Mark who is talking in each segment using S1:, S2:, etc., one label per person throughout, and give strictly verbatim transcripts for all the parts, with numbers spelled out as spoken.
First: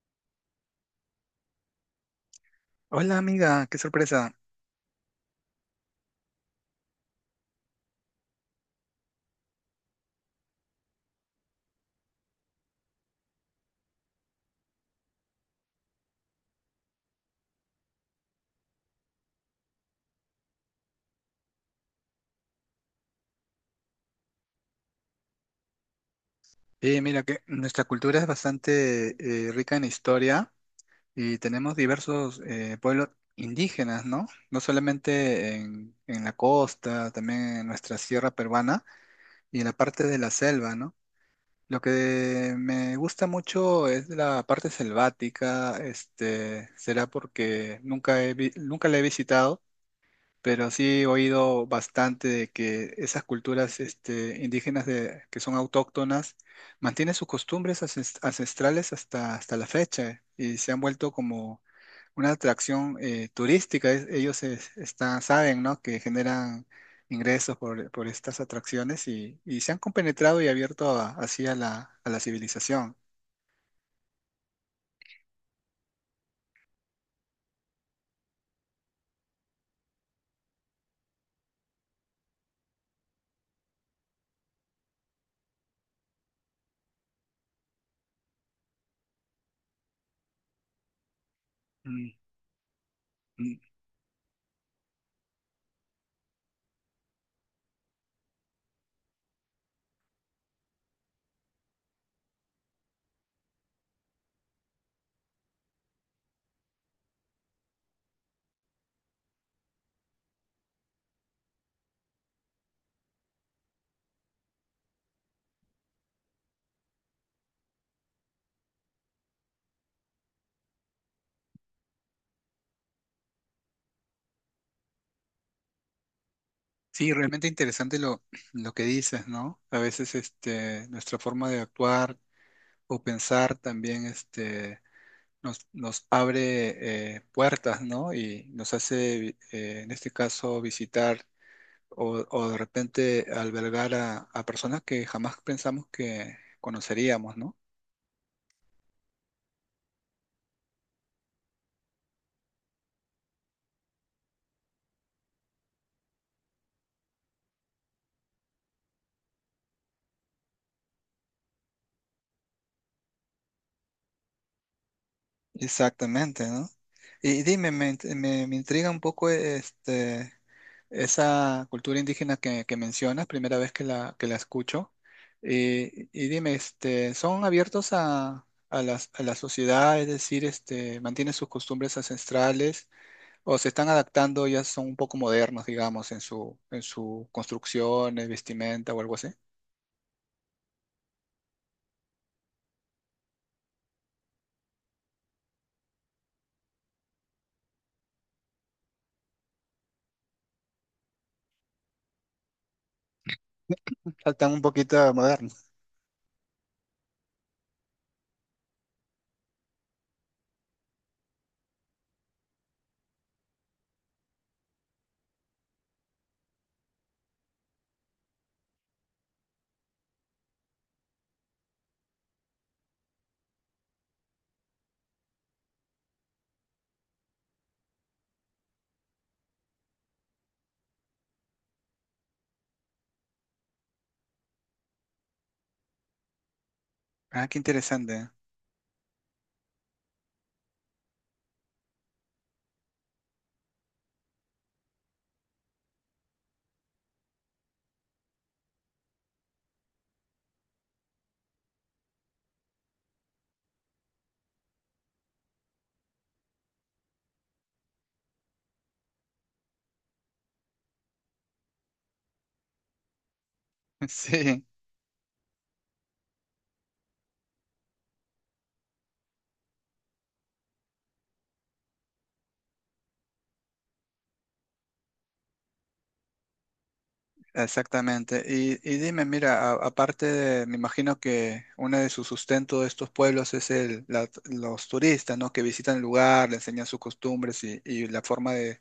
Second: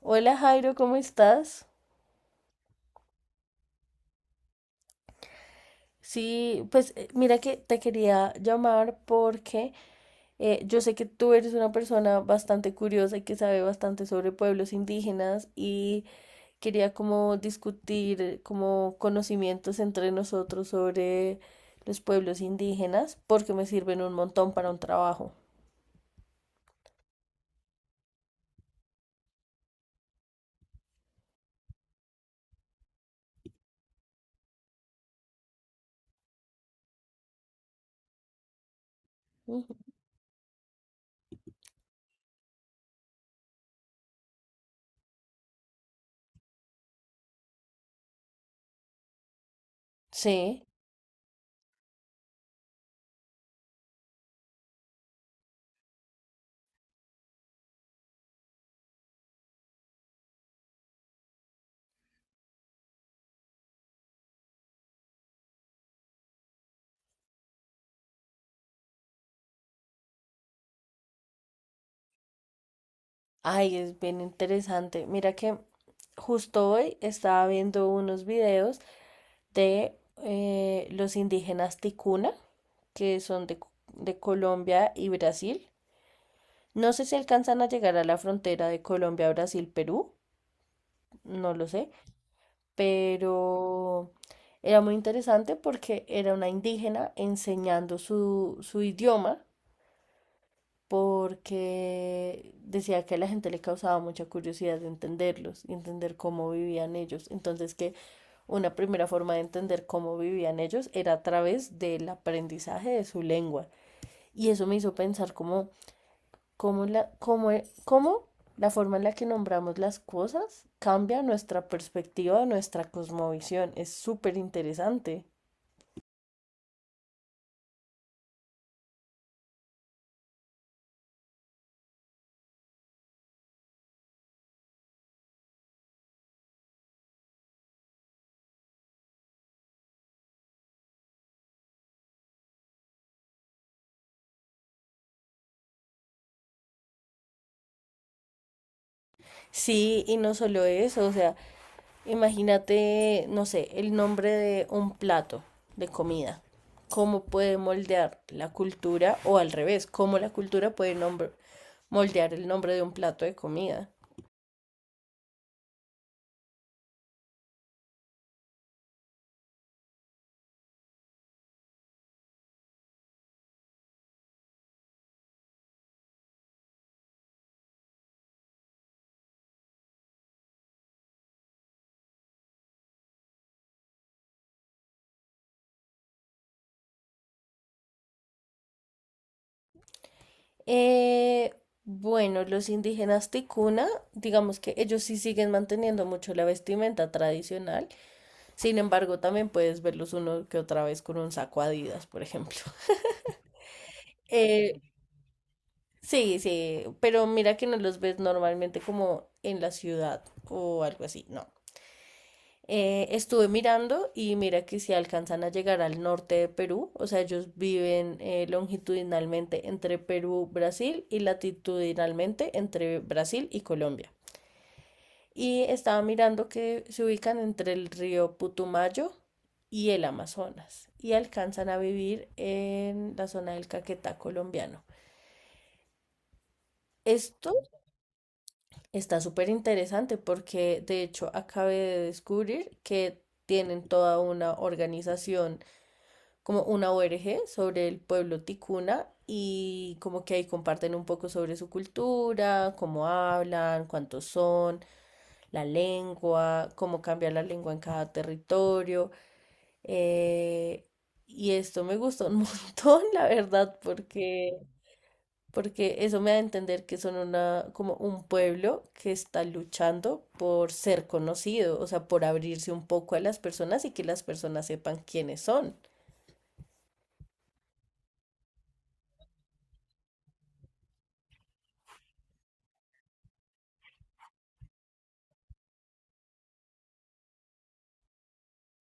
S1: Hola Jairo, ¿cómo estás?
S2: Hola amiga, qué sorpresa.
S1: Sí, pues eh, mira que te quería llamar porque eh, yo sé que tú eres una persona bastante curiosa y que sabe bastante sobre pueblos indígenas y quería como discutir eh, como conocimientos entre nosotros sobre los pueblos indígenas porque me sirven un montón para un trabajo.
S2: Eh, mira que nuestra cultura es bastante eh, rica en historia y tenemos diversos eh, pueblos indígenas, ¿no? No solamente en, en la costa, también en nuestra sierra peruana y en la
S1: Ujú.
S2: parte de la selva, ¿no? Lo que me gusta mucho es la parte selvática, este, será porque nunca he vi- nunca la he visitado,
S1: Sí,
S2: pero sí he oído bastante de que esas culturas este, indígenas de, que son autóctonas mantienen sus costumbres ancest- ancestrales hasta, hasta la fecha y se han vuelto como una atracción eh, turística. Es- ellos es- están, saben, ¿no?, que generan ingresos por, por estas atracciones y, y se han compenetrado y abierto a- así a la, a la civilización.
S1: ay, es bien interesante. Mira que justo hoy estaba viendo unos videos de eh, los indígenas Ticuna, que son de, de Colombia y Brasil. No sé si alcanzan a llegar a la frontera de Colombia, Brasil, Perú, no lo sé,
S2: Mm, mm.
S1: pero era muy interesante porque era una indígena enseñando su, su idioma porque decía que a la gente le causaba mucha curiosidad de entenderlos y entender cómo vivían ellos. Entonces que una primera forma de entender cómo vivían ellos era a través del aprendizaje de su lengua. Y eso me hizo pensar cómo, cómo, la, cómo, cómo la forma en la que nombramos las cosas cambia nuestra perspectiva, nuestra cosmovisión. Es súper interesante.
S2: Sí, realmente interesante lo, lo que dices, ¿no? A veces este, nuestra forma de actuar o pensar también este, nos, nos abre eh, puertas, ¿no? Y nos hace, eh, en este caso, visitar o, o de repente albergar a, a personas que jamás pensamos que conoceríamos, ¿no?
S1: Sí, y no solo eso, o sea, imagínate, no sé, el nombre de un plato de comida, cómo puede moldear la cultura, o al revés, cómo la cultura puede nombre- moldear el nombre de un plato de comida.
S2: Exactamente, ¿no? Y dime, me, int- me, me intriga un poco este, esa cultura indígena que, que mencionas, primera vez que la, que la escucho. Eh, y dime, este, ¿son abiertos a, a las- a la sociedad? Es decir, este, ¿mantienen sus costumbres ancestrales o se están adaptando, ya son un poco modernos, digamos, en su, en su construcción, eh, vestimenta o algo así?
S1: Eh, bueno, los indígenas ticuna, digamos que ellos sí siguen manteniendo mucho la vestimenta tradicional, sin embargo, también puedes verlos uno que otra vez con un saco Adidas, por ejemplo.
S2: Faltan un
S1: Eh,
S2: poquito modernos.
S1: sí, sí, pero mira que no los ves normalmente como en la ciudad o algo así, no. Eh, estuve mirando y mira que si alcanzan a llegar al norte de Perú, o sea, ellos viven eh, longitudinalmente entre Perú, Brasil y latitudinalmente entre Brasil y Colombia. Y estaba mirando que se ubican entre el río Putumayo y el Amazonas y alcanzan a vivir en la zona del Caquetá colombiano.
S2: Ah,
S1: Esto
S2: qué interesante.
S1: está súper interesante porque de hecho acabé de descubrir que tienen toda una organización, como una O N G sobre el pueblo ticuna y como que ahí comparten un poco sobre su cultura, cómo hablan, cuántos son, la lengua, cómo cambia la lengua en cada territorio. eh, y esto me gustó un montón, la verdad, porque
S2: Sí.
S1: porque eso me da a entender que son una, como un pueblo que está luchando por ser conocido, o sea, por abrirse un poco a las personas y que las personas sepan quiénes son.
S2: Exactamente. Y, y dime, mira, a- aparte de, me imagino que uno de sus sustentos de estos pueblos es el, la- los turistas, ¿no? Que visitan el lugar, le enseñan sus costumbres y, y la forma de,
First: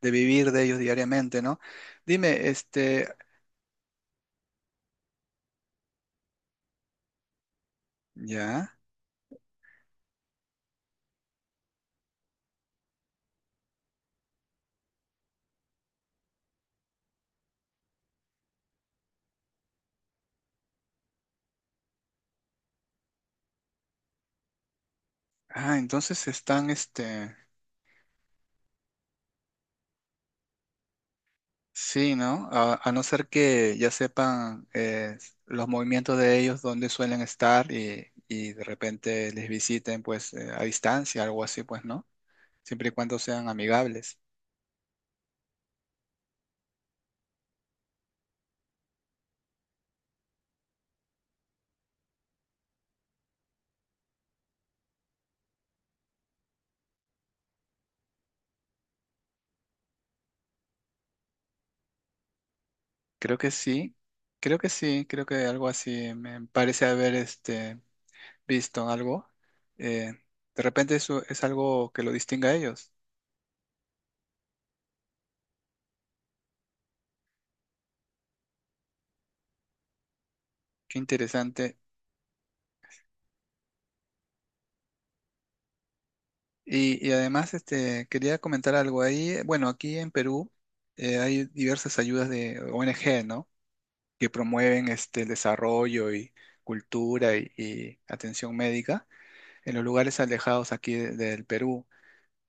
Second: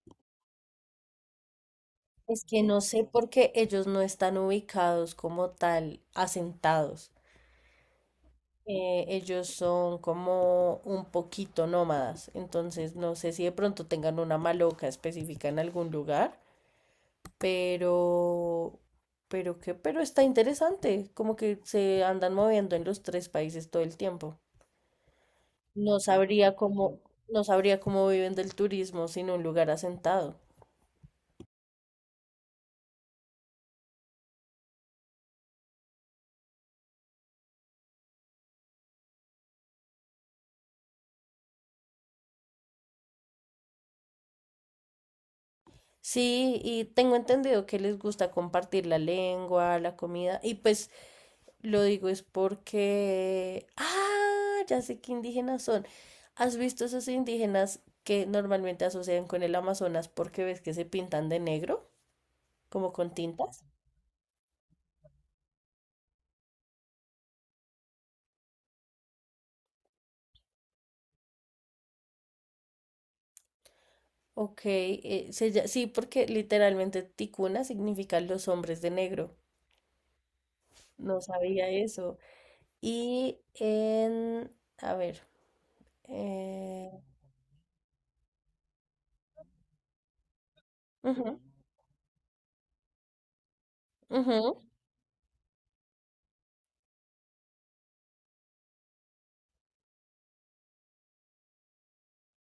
S2: de vivir de ellos diariamente, ¿no?
S1: Es
S2: Dime,
S1: que no sé
S2: este,
S1: por qué ellos no están ubicados como tal, asentados.
S2: ya,
S1: Eh, ellos son como un poquito nómadas, entonces no sé si de pronto tengan una maloca específica en algún lugar. Pero, pero qué, pero está interesante, como que se andan moviendo en los tres países todo el tiempo.
S2: ah,
S1: No
S2: entonces
S1: sabría
S2: están,
S1: cómo,
S2: este,
S1: no sabría cómo viven del turismo sin un lugar asentado.
S2: sí, ¿no? A, a no ser que ya sepan eh, los movimientos de ellos, dónde suelen estar y, y de repente les visiten, pues, eh, a distancia, algo así, pues, ¿no?, siempre y cuando sean amigables.
S1: Sí, y tengo entendido que les gusta compartir la lengua, la comida, y pues lo digo es porque, ah, ya sé qué indígenas son. ¿Has visto esos indígenas que normalmente asocian con el Amazonas porque ves que se pintan de negro, como con
S2: Creo que
S1: tintas?
S2: sí, creo que sí, creo que algo así me parece haber este, visto algo. Eh, de repente eso es algo que lo distingue a ellos.
S1: Ok, eh, se lla- sí, porque literalmente ticuna significa los hombres de negro.
S2: Qué
S1: No sabía
S2: interesante.
S1: eso. Y en, a ver, eh,
S2: Y, y además este, quería comentar algo ahí. Eh, bueno, aquí en Perú eh,
S1: ujú,
S2: hay diversas ayudas de O N G, ¿no? Que
S1: ujú,
S2: promueven este, el desarrollo y cultura y, y atención médica en los lugares alejados aquí de- del Perú.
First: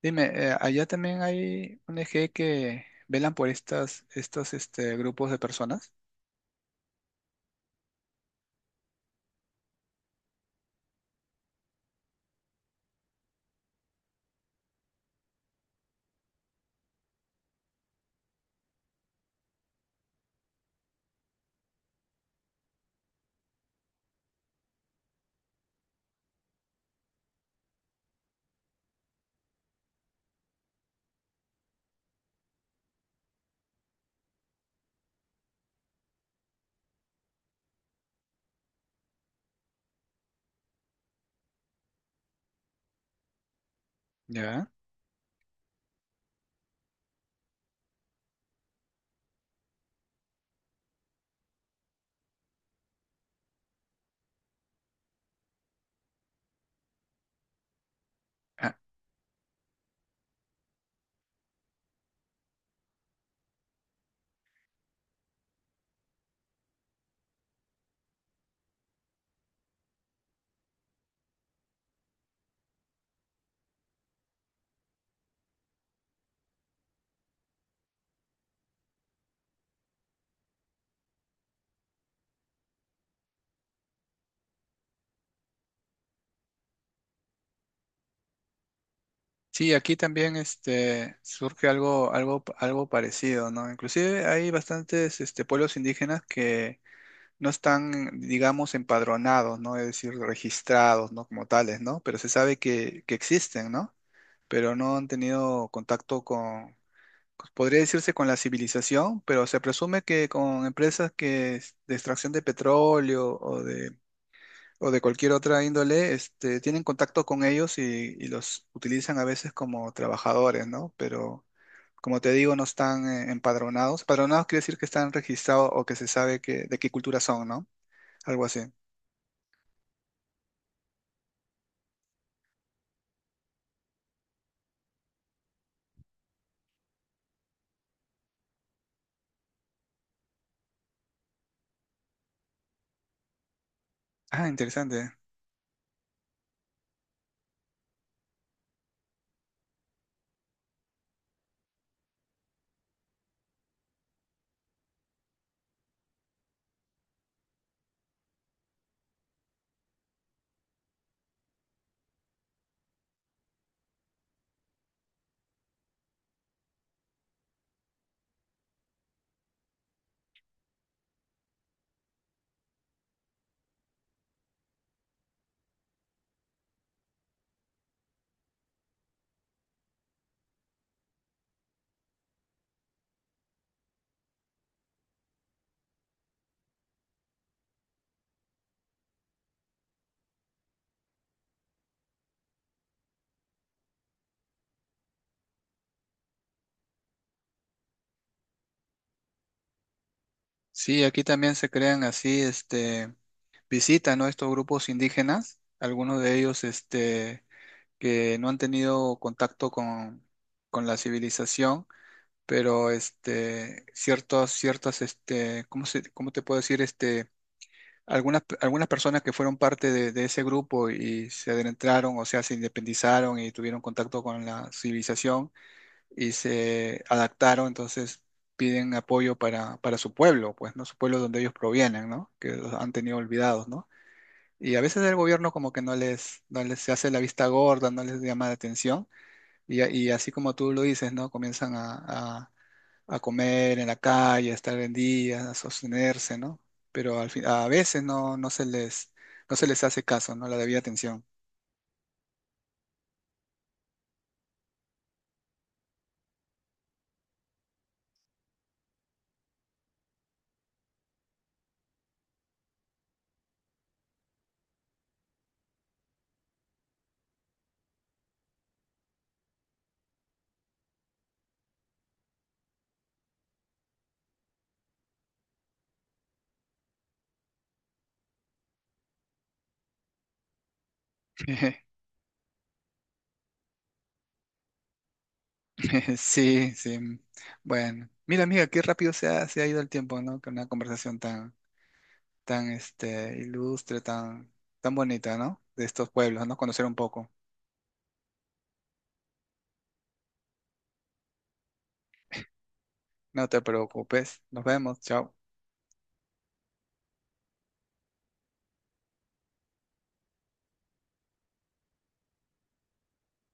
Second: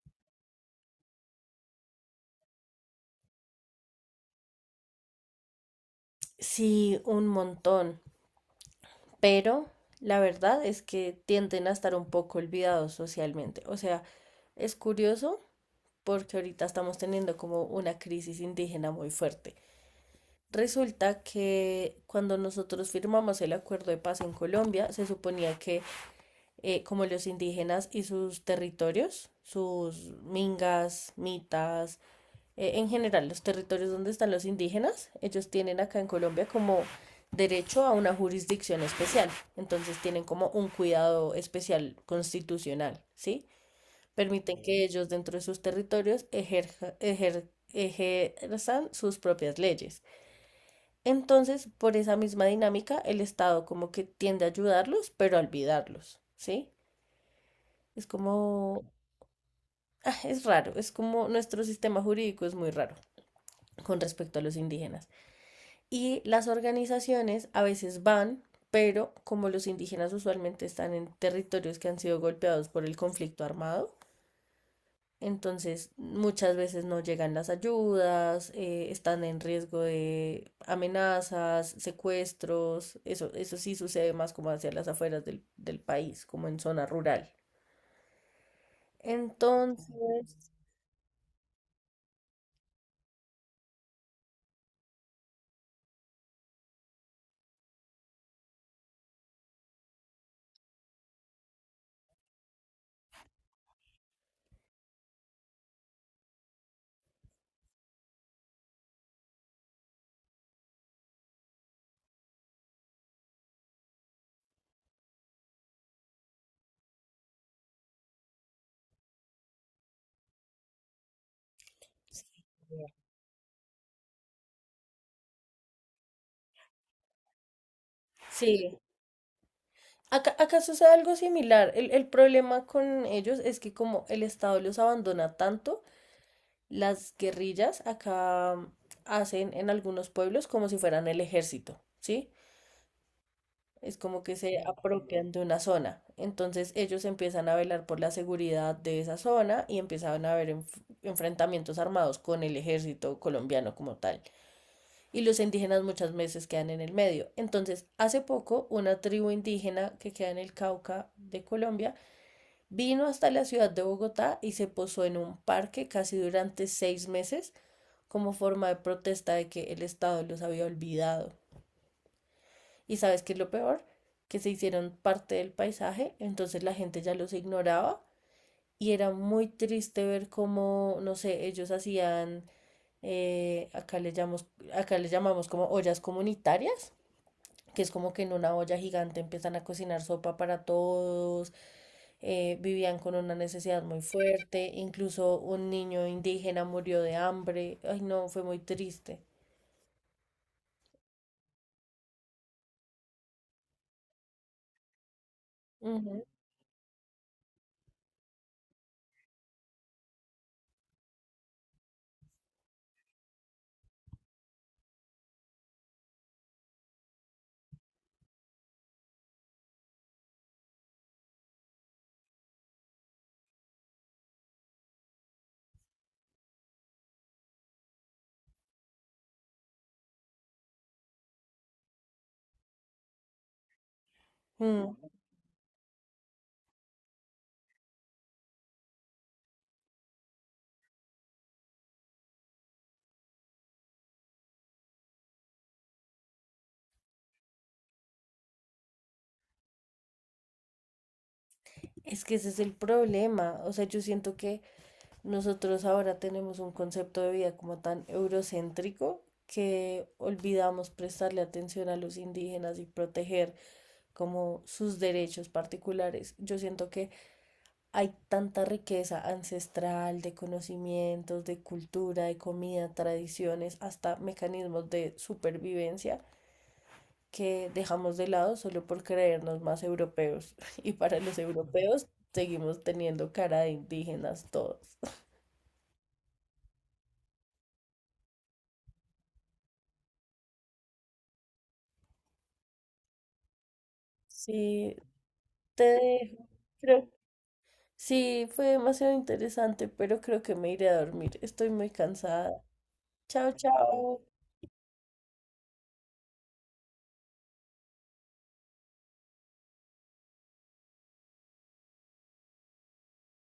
S2: Dime, eh, allá también hay un eje que velan por estas, estos este, grupos de personas,
S1: sí, un montón, pero la verdad es que tienden a estar un poco olvidados socialmente. O sea, es curioso porque ahorita estamos teniendo como una crisis indígena muy fuerte. Resulta que cuando nosotros firmamos el acuerdo de paz en Colombia, se suponía que eh, como los indígenas y sus territorios, sus mingas, mitas, eh, en general los territorios donde están los indígenas, ellos tienen acá en Colombia como derecho a una jurisdicción especial, entonces tienen como un cuidado especial constitucional, ¿sí? Permiten
S2: ¿ya?
S1: que ellos dentro de sus territorios ejerja- ejer- ejerzan sus propias leyes. Entonces, por esa misma dinámica, el Estado como que tiende a ayudarlos, pero a olvidarlos, ¿sí? Es
S2: Ah,
S1: como, ah, es raro, es como nuestro sistema jurídico es muy raro con respecto a los indígenas. Y las organizaciones a veces van, pero como los indígenas usualmente están en territorios que han sido golpeados por el conflicto armado, entonces muchas veces no llegan las ayudas, eh, están en riesgo de amenazas, secuestros, eso, eso sí sucede más como hacia las afueras del, del país, como en zona rural.
S2: sí,
S1: Entonces,
S2: aquí también este, surge algo, algo, algo parecido, ¿no? Inclusive hay bastantes este, pueblos indígenas que no están, digamos, empadronados, ¿no? Es decir, registrados, ¿no? Como tales, ¿no? Pero se sabe que, que existen, ¿no? Pero no han tenido contacto con, podría decirse, con la civilización, pero se presume que con empresas que es de extracción de petróleo o de, o de cualquier otra índole, este, tienen contacto con ellos y, y los utilizan a veces como trabajadores, ¿no? Pero como te digo, no están eh, empadronados. Empadronados quiere decir que están registrados o que se sabe que, de qué cultura son, ¿no? Algo así.
S1: sí, acá, acá sucede algo similar. El, el problema con ellos es que como el Estado los abandona tanto, las guerrillas acá mm, hacen en algunos pueblos como si fueran el ejército, ¿sí? Es como que
S2: Ah,
S1: se
S2: interesante.
S1: apropian de una zona. Entonces ellos empiezan a velar por la seguridad de esa zona y empiezan a haber enf- enfrentamientos armados con el ejército colombiano como tal. Y los indígenas muchas veces quedan en el medio. Entonces, hace poco, una tribu indígena que queda en el Cauca de Colombia, vino hasta la ciudad de Bogotá y se posó en un parque casi durante seis meses como forma de protesta de que el Estado los había olvidado. ¿Y sabes qué es lo peor? Que se hicieron parte del paisaje, entonces la gente ya los ignoraba y era muy triste ver cómo, no sé, ellos hacían, eh, acá, le llamamos, acá le llamamos como ollas comunitarias, que es como que en una olla gigante empiezan a cocinar sopa para todos, eh, vivían con una necesidad muy fuerte, incluso un niño indígena murió de hambre, ay no, fue muy triste.
S2: Sí, aquí también se crean así, este, visitan, ¿no?, estos grupos indígenas, algunos
S1: Ujú.
S2: de ellos, este, que no han tenido contacto con, con la civilización, pero este, ciertos, ciertas, este, ¿cómo se, cómo te puedo decir? Este, algunas, algunas personas que fueron parte de, de ese grupo y se adentraron, o sea, se independizaron y tuvieron contacto con la civilización y se adaptaron, entonces piden apoyo para, para su pueblo, pues, ¿no? Su pueblo donde ellos provienen, ¿no? Que los han tenido olvidados, ¿no? Y a
S1: Mm,
S2: veces el gobierno como que no les, no les se hace la vista gorda, no les llama la atención, y, a- y así como tú lo dices, ¿no? Comienzan a, a- a comer en la calle, a estar en vendidas, a sostenerse, ¿no? Pero al fin- a veces no, no se les, no se les hace caso, ¿no? La debida atención.
S1: es que ese es el problema, o sea, yo siento que nosotros ahora tenemos un concepto de vida como tan eurocéntrico que olvidamos prestarle atención a los indígenas y proteger como sus derechos particulares. Yo siento que hay tanta riqueza ancestral de conocimientos, de cultura, de comida, tradiciones, hasta mecanismos de supervivencia que dejamos de lado solo por creernos más europeos. Y para los europeos seguimos teniendo cara de indígenas todos.
S2: Sí, sí. Bueno, mira, amiga, qué rápido se ha, se ha ido el tiempo, ¿no? Con una conversación tan, tan, este, ilustre, tan, tan
S1: Sí,
S2: bonita, ¿no?
S1: te
S2: De estos pueblos,
S1: dejo.
S2: ¿no? Conocer un
S1: Creo-
S2: poco.
S1: sí, fue demasiado interesante, pero creo que me iré a dormir. Estoy muy cansada.
S2: No
S1: Chao,
S2: te
S1: chao.
S2: preocupes. Nos vemos. Chao.